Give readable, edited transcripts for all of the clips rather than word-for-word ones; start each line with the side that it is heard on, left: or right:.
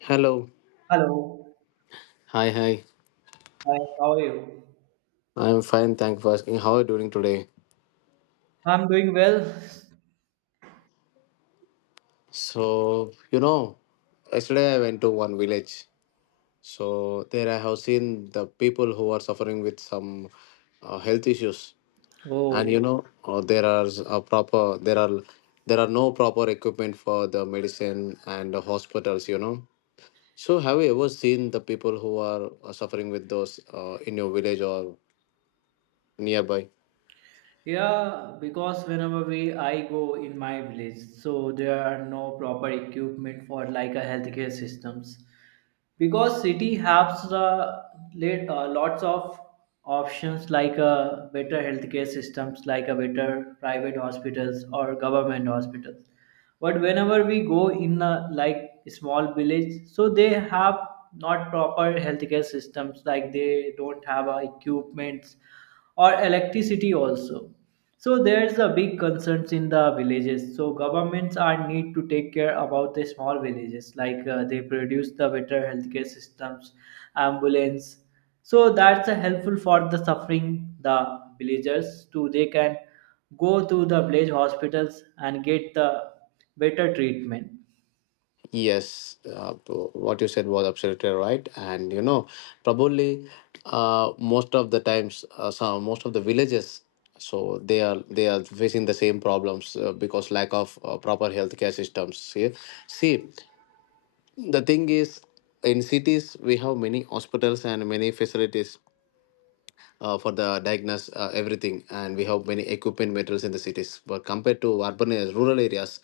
left: Hello.
right: Hello.
left: Hi, hi.
right: Hi, how are you?
left: I'm fine. Thank you for asking. How are you doing today?
right: I'm doing well.
left: So, you know, yesterday I went to one village. So, there I have seen the people who are suffering with some health issues. And, you
right: Oh,
left: know, a proper, there are no proper equipment for the medicine and the hospitals, you know. So, have you ever seen the people who are suffering with those in your village or nearby?
right: yeah, because whenever we I go in my village, so there are no proper equipment for like a healthcare systems. Because city has the late, lots of options like a better healthcare systems, like a better private hospitals or government hospitals, but whenever we go in a like small village, so they have not proper healthcare systems, like they don't have equipments or electricity also. So there's a big concerns in the villages. So governments are need to take care about the small villages, like they produce the better healthcare systems, ambulance. So that's helpful for the suffering the villagers to they can go to the village hospitals and get the better treatment.
left: Yes, what you said was absolutely right, and you know, probably most of the times, some most of the villages, so they are facing the same problems because lack of proper healthcare systems. See, see, the thing is, in cities we have many hospitals and many facilities, for the diagnose everything and we have many equipment materials in the cities but compared to urban areas, rural areas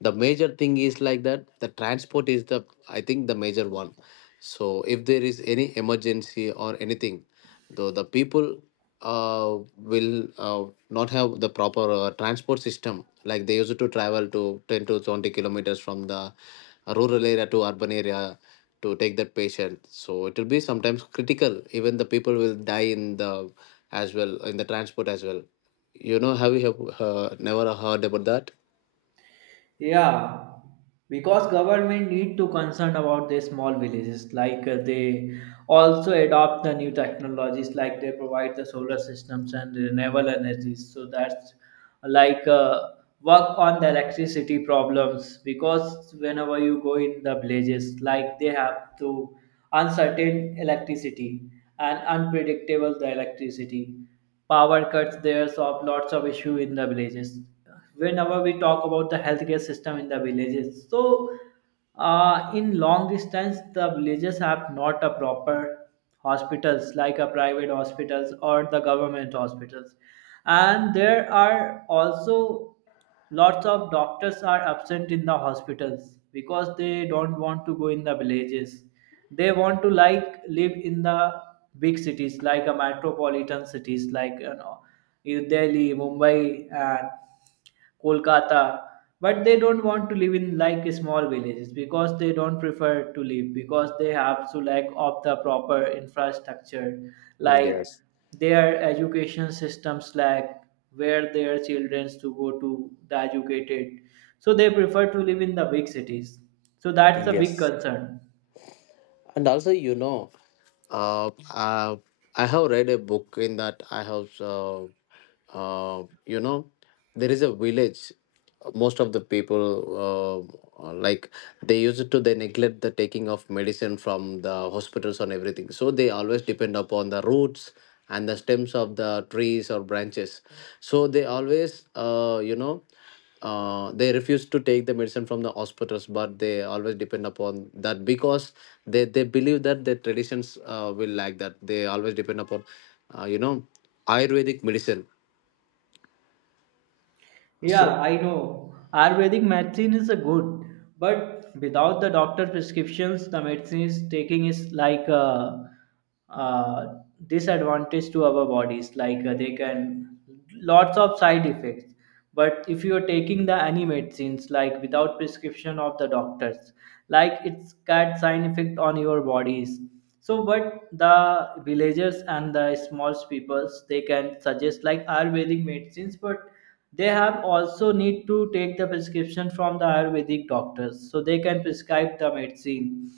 left: the major thing is like that the transport is the I think the major one. So if there is any emergency or anything, though the people will not have the proper transport system, like they used to travel to 10 to 20 kilometers from the rural area to urban area to take that patient. So it will be sometimes critical, even the people will die in the as well, in the transport as well, you know. Have you have, never heard about that?
right: Yeah, because government need to concern about the small villages, like they also adopt the new technologies, like they provide the solar systems and renewable energies. So that's like work on the electricity problems, because whenever you go in the villages like they have to uncertain electricity and unpredictable the electricity power cuts. There's of lots of issue in the villages whenever we talk about the healthcare system in the villages. So in long distance the villages have not a proper hospitals like a private hospitals or the government hospitals, and there are also lots of doctors are absent in the hospitals because they don't want to go in the villages. They want to like live in the big cities, like a metropolitan cities like, you know, in Delhi, Mumbai and Kolkata, but they don't want to live in like small villages because they don't prefer to live, because they have to lack of the proper infrastructure, like
left: Yes.
right: their education systems lack, where their children to go to the educated. So they prefer to live in the big cities, so that's a big
left: Yes,
right: concern.
left: and also you know, uh, uh, I have read a book. In that I have uh, you know there is a village, most of the people, uh, uh, like they used to, they neglect the taking of medicine from the hospitals and everything, so they always depend upon the roots and the stems of the trees or branches. So they always they refuse to take the medicine from the hospitals, but they always depend upon that because they believe that their traditions will like that they always depend upon uh, you know ayurvedic medicine. So
right: Yeah, I know. Ayurvedic medicine is a good, but without the doctor prescriptions, the medicine is taking is like a disadvantage to our bodies. Like they can lots of side effects. But if you are taking the any medicines like without prescription of the doctors, like it's got side effect on your bodies. So, but the villagers and the small peoples they can suggest like Ayurvedic medicines, but they have also need to take the prescription from the Ayurvedic doctors, so they can prescribe the medicine,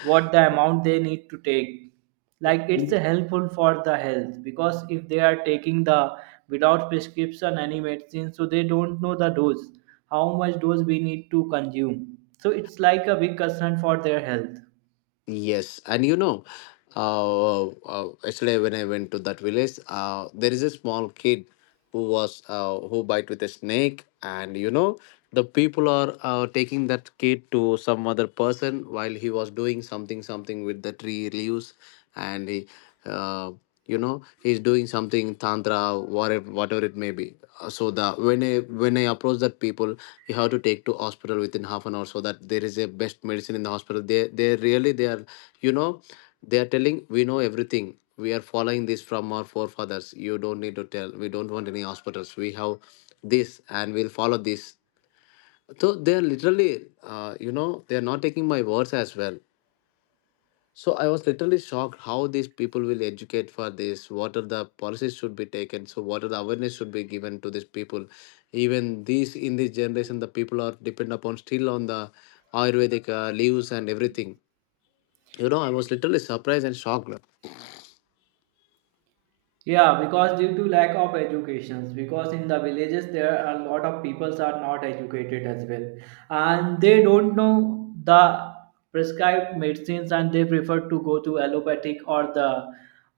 right: what the amount they need to take. Like it's helpful for the health, because if they are taking the without prescription any medicine, so they don't know the dose, how much dose we need to consume. So it's like a big concern for their health.
left: yes, and you know, actually, when I went to that village, there is a small kid who was who bite with a snake, and you know, the people are taking that kid to some other person while he was doing something something with the tree leaves, and he uh, he's doing something tantra, whatever whatever it may be. So the when I approach that people, you have to take to hospital within half an hour, so that there is a best medicine in the hospital. They really they are, you know, they are telling, we know everything, we are following this from our forefathers, you don't need to tell, we don't want any hospitals, we have this, and we'll follow this. So they are literally, they are not taking my words as well. So I was literally shocked, how these people will educate for this. What are the policies should be taken? So what are the awareness should be given to these people? Even these in this generation, the people are depend upon still on the Ayurvedic leaves and everything. You know, I was literally surprised and shocked.
right: Yeah, because due to lack of educations, because in the villages there are a lot of peoples are not educated as well, and they don't know the prescribed medicines, and they prefer to go to allopathic or the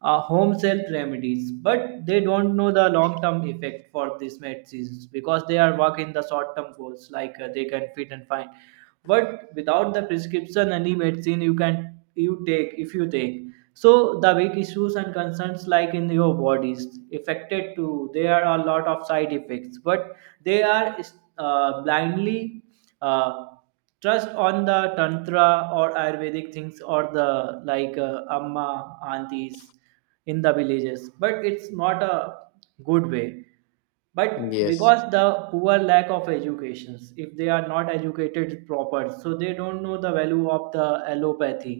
right: home self remedies. But they don't know the long term effect for these medicines, because they are working the short term goals, like they can fit and fine, but without the prescription any medicine you can you take if you take, so the big issues and concerns like in your bodies affected too, there are a lot of side effects, but they are blindly uh, trust on the tantra or ayurvedic things or the like amma aunties in the villages, but it's not a good way, but
left: Yes,
right: because the poor lack of educations, if they are not educated proper, so they don't know the value of the allopathy,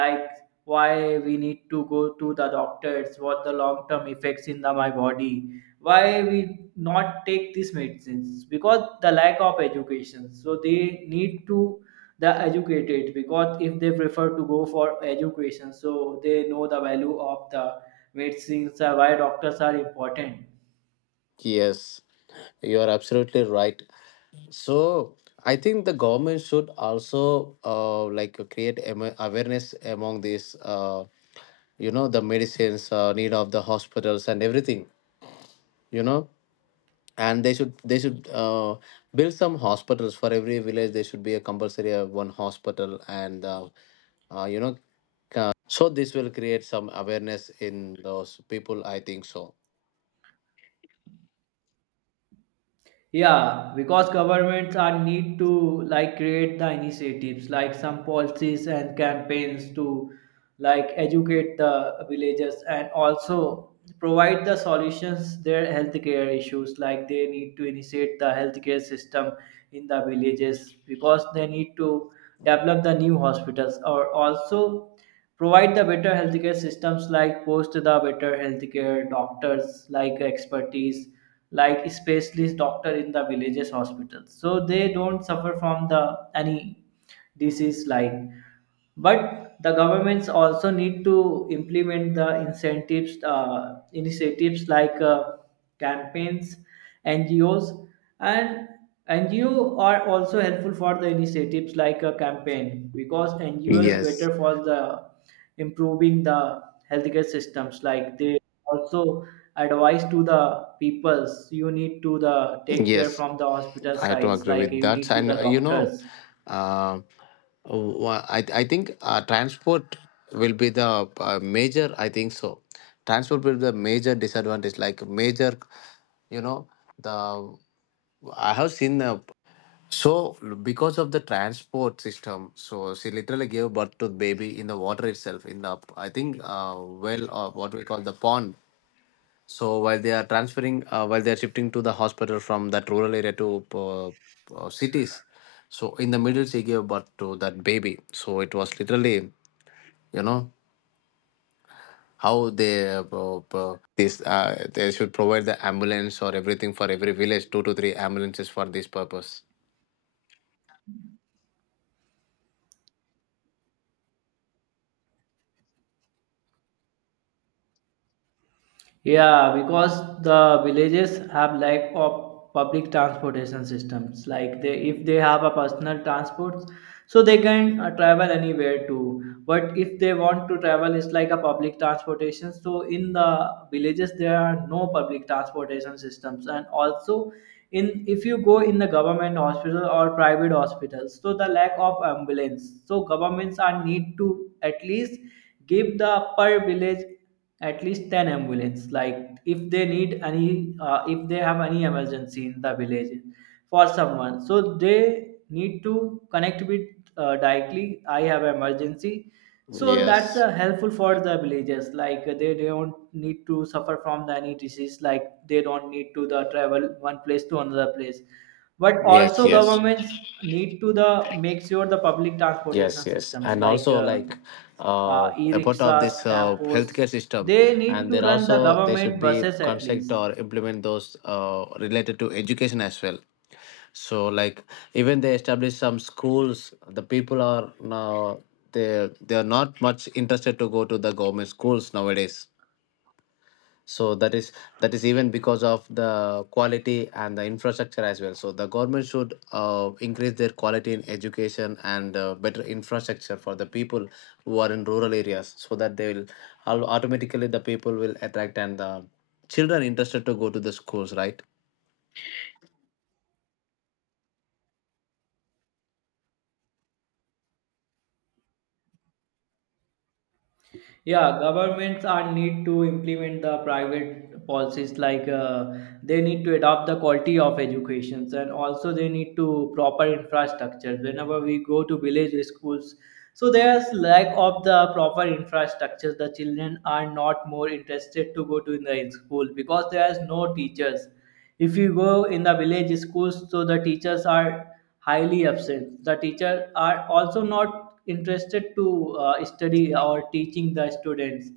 right: like why we need to go to the doctors, what the long term effects in the my body, why we not take these medicines, because the lack of education, so they need to the educated, because if they prefer to go for education, so they know the value of the medicines. Why doctors are important.
left: yes, you are absolutely right. So I think the government should also like create awareness among these. The medicines need of the hospitals and everything, you know. And they should build some hospitals. For every village there should be a compulsory one hospital, and uh, you know so this will create some awareness in those people, I think so.
right: Yeah, because governments are need to like create the initiatives like some policies and campaigns to like educate the villagers and also provide the solutions their healthcare issues, like they need to initiate the healthcare system in the villages, because they need to develop the new hospitals or also provide the better healthcare systems like post the better healthcare doctors, like expertise, like specialist doctor in the villages hospitals, so they don't suffer from the any disease like. But the governments also need to implement the incentives initiatives, like campaigns, NGOs, and NGO are also helpful for the initiatives like a campaign, because NGOs
left: Yes,
right: better for the improving the healthcare systems, like they also advise to the peoples, you need to the take
left: yes,
right: care from the hospital
left: I do
right: sites,
left: agree
right: like
left: with
right: you
left: that.
right: need to
left: And
right: the doctors.
left: uh, I think transport will be the major, I think so. Transport will be the major disadvantage, like major, you know. The I have seen so because of the transport system, so she literally gave birth to the baby in the water itself in the, I think, well, or what we call the pond. So while they are transferring, while they are shifting to the hospital from that rural area to cities, so in the middle she gave birth to that baby. So it was literally, you know, how they this they should provide the ambulance or everything, for every village two to three ambulances for this purpose.
right: Yeah, because the villages have lack of public transportation systems. Like they, if they have a personal transport, so they can travel anywhere too. But if they want to travel, it's like a public transportation. So in the villages, there are no public transportation systems, and also in if you go in the government hospital or private hospitals, so the lack of ambulance. So governments are need to at least give the per village at least 10 ambulance, like if they need any if they have any emergency in the village for someone, so they need to connect with directly I have emergency. So that's
left: Yes.
right: helpful for the villagers, like they don't need to suffer from the any disease, like they don't need to the travel one place to another place. But
left: Yes,
right: also
left: yes,
right: governments need to the make sure the public
left: yes,
right: transportation
left: yes,
right: systems,
left: and
right: like
left: also like a part of
right: e-rickshaws,
left: this
right: tempos,
left: healthcare system,
right: they need
left: and
right: to
left: there
right: run the
left: also they should
right: government
left: be
right: buses at
left: construct
right: least.
left: or implement those related to education as well. So like, even they establish some schools, the people are now, they are not much interested to go to the government schools nowadays. So that is even because of the quality and the infrastructure as well. So the government should increase their quality in education and better infrastructure for the people who are in rural areas, so that they will automatically the people will attract and the children interested to go to the schools, right?
right: Yeah, governments are need to implement the private policies, like they need to adopt the quality of educations, and also they need to proper infrastructure. Whenever we go to village schools, so there's lack of the proper infrastructure, the children are not more interested to go to in the school because there's no teachers. If you go in the village schools, so the teachers are highly absent, the teachers are also not interested to study or teaching the students,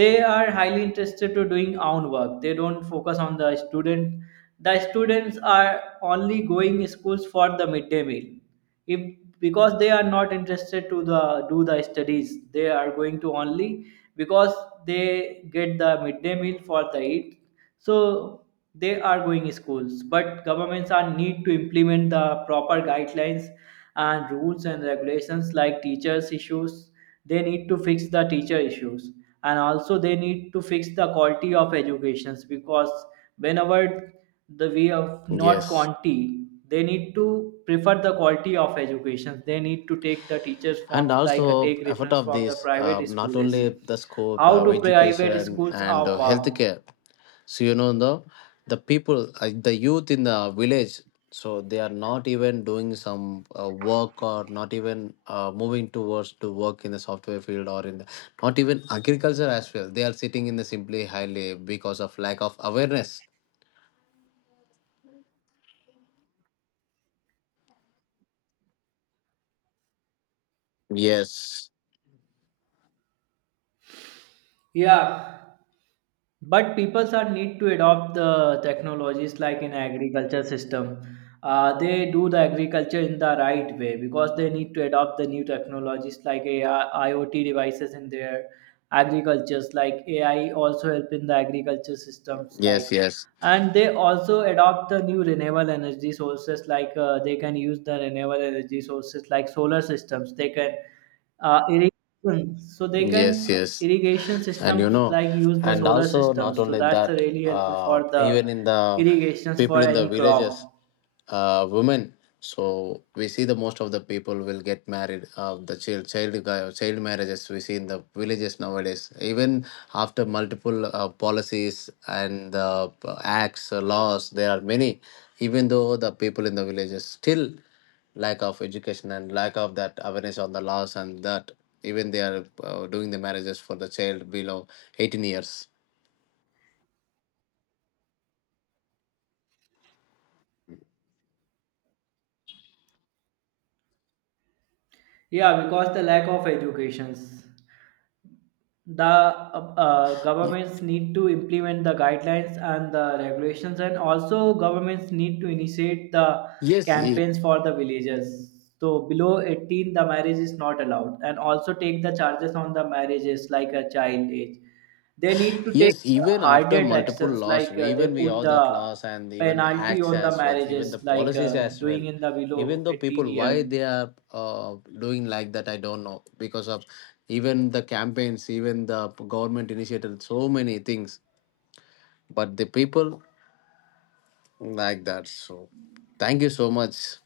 right: they are highly interested to doing own work, they don't focus on the student, the students are only going schools for the midday meal, if, because they are not interested to the do the studies, they are going to only because they get the midday meal for the eat. So they are going schools, but governments are need to implement the proper guidelines and rules and regulations, like teachers issues, they need to fix the teacher issues, and also they need to fix the quality of educations, because whenever the way of not
left: Yes,
right: quantity, they need to prefer the quality of education, they need to take the teachers
left: and
right: forms, like
left: also
right: take
left: effort
right: reference
left: of
right: from the
left: this,
right: private
left: not
right: schools,
left: only the scope
right: how
left: of
right: do private
left: education
right: schools
left: and
right: are work.
left: healthcare. So you know the people, the youth in the village, so they are not even doing some work, or not even moving towards to work in the software field or in the not even agriculture as well. They are sitting in the simply highly because of lack of awareness. Yes.
right: Yeah, but peoples are need to adopt the technologies, like in agriculture system, they do the agriculture in the right way, because they need to adopt the new technologies like AI, iot devices in their agricultures, like ai also help in the agriculture systems like.
left: Yes. Yes.
right: And they also adopt the new renewable energy sources, like they can use the renewable energy sources like solar systems, they can irrigation, so they
left: Yes,
right: can
left: yes.
right: irrigation
left: And you
right: systems
left: know,
right: like use the
left: and
right: solar
left: also not
right: systems, so
left: only
right: that's
left: that,
right: really helpful for the
left: even in the
right: irrigations
left: people
right: for
left: in the
right: any crop.
left: villages, women. So we see the most of the people will get married. The child marriages we see in the villages nowadays. Even after multiple policies and acts, laws, there are many. Even though the people in the villages still lack of education and lack of that awareness on the laws and that, even they are doing the marriages for the child below 18 years.
right: Yeah, because the lack of educations, the
left: Y-
right: governments need to implement the guidelines and the regulations, and also governments need to initiate the
left: yes e-
right: campaigns for the villagers, so below 18 the marriage is not allowed, and also take the charges on the marriages like a child age, they need to take
left: yes, even after
right: harder
left: multiple
right: actions,
left: laws,
right: like they
left: even we
right: put
left: have
right: the
left: that laws, and even
right: penalty
left: acts
right: on the
left: as well, even the
right: marriages, like
left: policies as well.
right: doing in the
left: Even
right: below
left: though,
right: 18
left: people,
right: year.
left: why they are doing like that, I don't know. Because of even the campaigns, even the government initiated so many things, but the people like that. So, thank you so much.